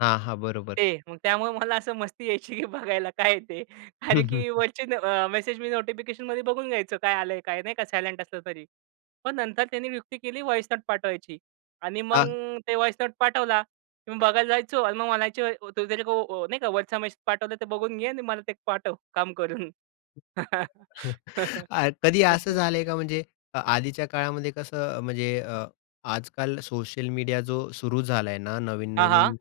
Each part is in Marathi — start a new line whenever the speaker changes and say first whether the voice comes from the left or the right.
left: हां, हां. बरोबर.
right: ते. मग त्यामुळे मला असं मस्ती यायची की बघायला काय आहे ते?
left: हं,
right: कारण
left: हं,
right: की
left: हं.
right: वरचे अ, मेसेज मी नोटिफिकेशनमध्ये बघून घ्यायचो काय आलंय काय नाही का सायलेंट असलं तरी. पण नंतर त्याने युक्ती केली वॉइस नोट पाठवायची. आणि मग
left: हां.
right: अ, ते वॉइस नोट पाठवला, मी बघायला जायचो आणि मग म्हणायचे, वो तेरे को नाही का, व्हॉईस मेसेज आहे पाठवला तर ते बघून घे आणि मला ते पाठव काम करून.
left: अ, कधी असं झालंय का म्हणजे, अ, आधीच्या काळामध्ये कसं म्हणजे अ, आजकाल सोशल मीडिया जो सुरू झालाय ना,
right: हां, हां.
left: नवीन-नवीन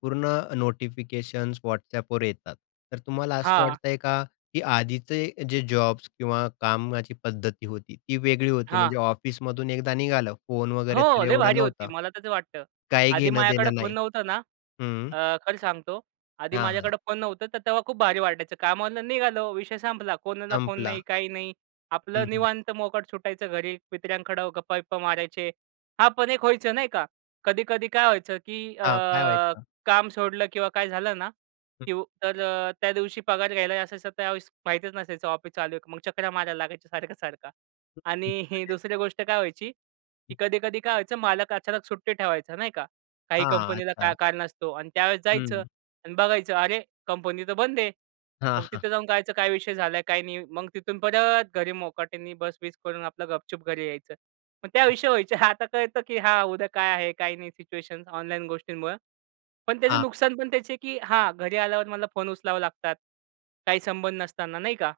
left: पूर्ण नोटिफिकेशन्स WhatsAppवर येतात. तर तुम्हाला असं
right: हां.
left: वाटतंय का? की आधीचे जे जॉब्स किंवा कामाची पद्धती होती, ती वेगळी होती
right: हां.
left: म्हणजे ऑफिसमधून एकदा निघालं, फोन वगैरे तर
right: हो. लय
left: एवढा
right: भारी होती,
left: नव्हता.
right: मला तर वाटतं.
left: काय
right: आधी
left: घेणं
right: माझ्याकडं
left: देणं
right: फोन
left: नाही.
right: नव्हता ना.
left: हं.
right: अ, खरं सांगतो. आधी
left: हां, हां.
right: माझ्याकडं फोन नव्हतं, तर तेव्हा खूप भारी वाटायचं. कामाला निघालो विषय संपला. कोणाला फोन
left: संपला.
right: नाही, काही नाही
left: हं,
right: आपलं
left: हं.
right: निवांत मोकाट सुटायचं घरी, मित्रांकडं गप्पा-बिप्पा मारायचे.
left: हं.
right: हां, पण एक व्हायचं नाही का. कधी-कधी काय व्हायचं, की अ,
left: हां, काय व्हायचं?
right: काम सोडलं किंवा काय झालं ना,
left: हं.
right: की तर अ, त्या दिवशी पगार घ्यायला असायचं त्यावेळेस माहितीच नसायचं ऑफिस चालू आहे का? मग चकरा मारायला लागायच्या सारखं, सारखं.
left: हं, हं.
right: आणि ही
left: म्हणजे?
right: दुसरी गोष्ट काय व्हायची,
left: हं.
right: की कधी-कधी काय व्हायचं, मालक अचानक सुट्टी ठेवायचा, नाही का. काही
left: हां.
right: कंपनीला काय
left: अच्छा.
right: कारण असतो आणि त्यावेळेस जायचं
left: हं.
right: आणि बघायचं अरे! कंपनी तर बंद आहे.
left: हां,
right: मग
left: हां.
right: तिथे जाऊन करायचं काय विषय झालाय, काय नाही? मग तिथून परत घरी मोकाटनी बस-बिस करून आपलं गपचूप घरी यायचं. मग त्या विषय व्हायचे. आता कळतं की हा उद्या काय आहे काय नाही सिच्युएशन्स ऑनलाईन गोष्टींमुळं. पण त्याचं
left: हां.
right: नुकसान पण त्याचे की हां, घरी आल्यावर मला फोन उचलावा लागतात. काही संबंध नसताना नाही का?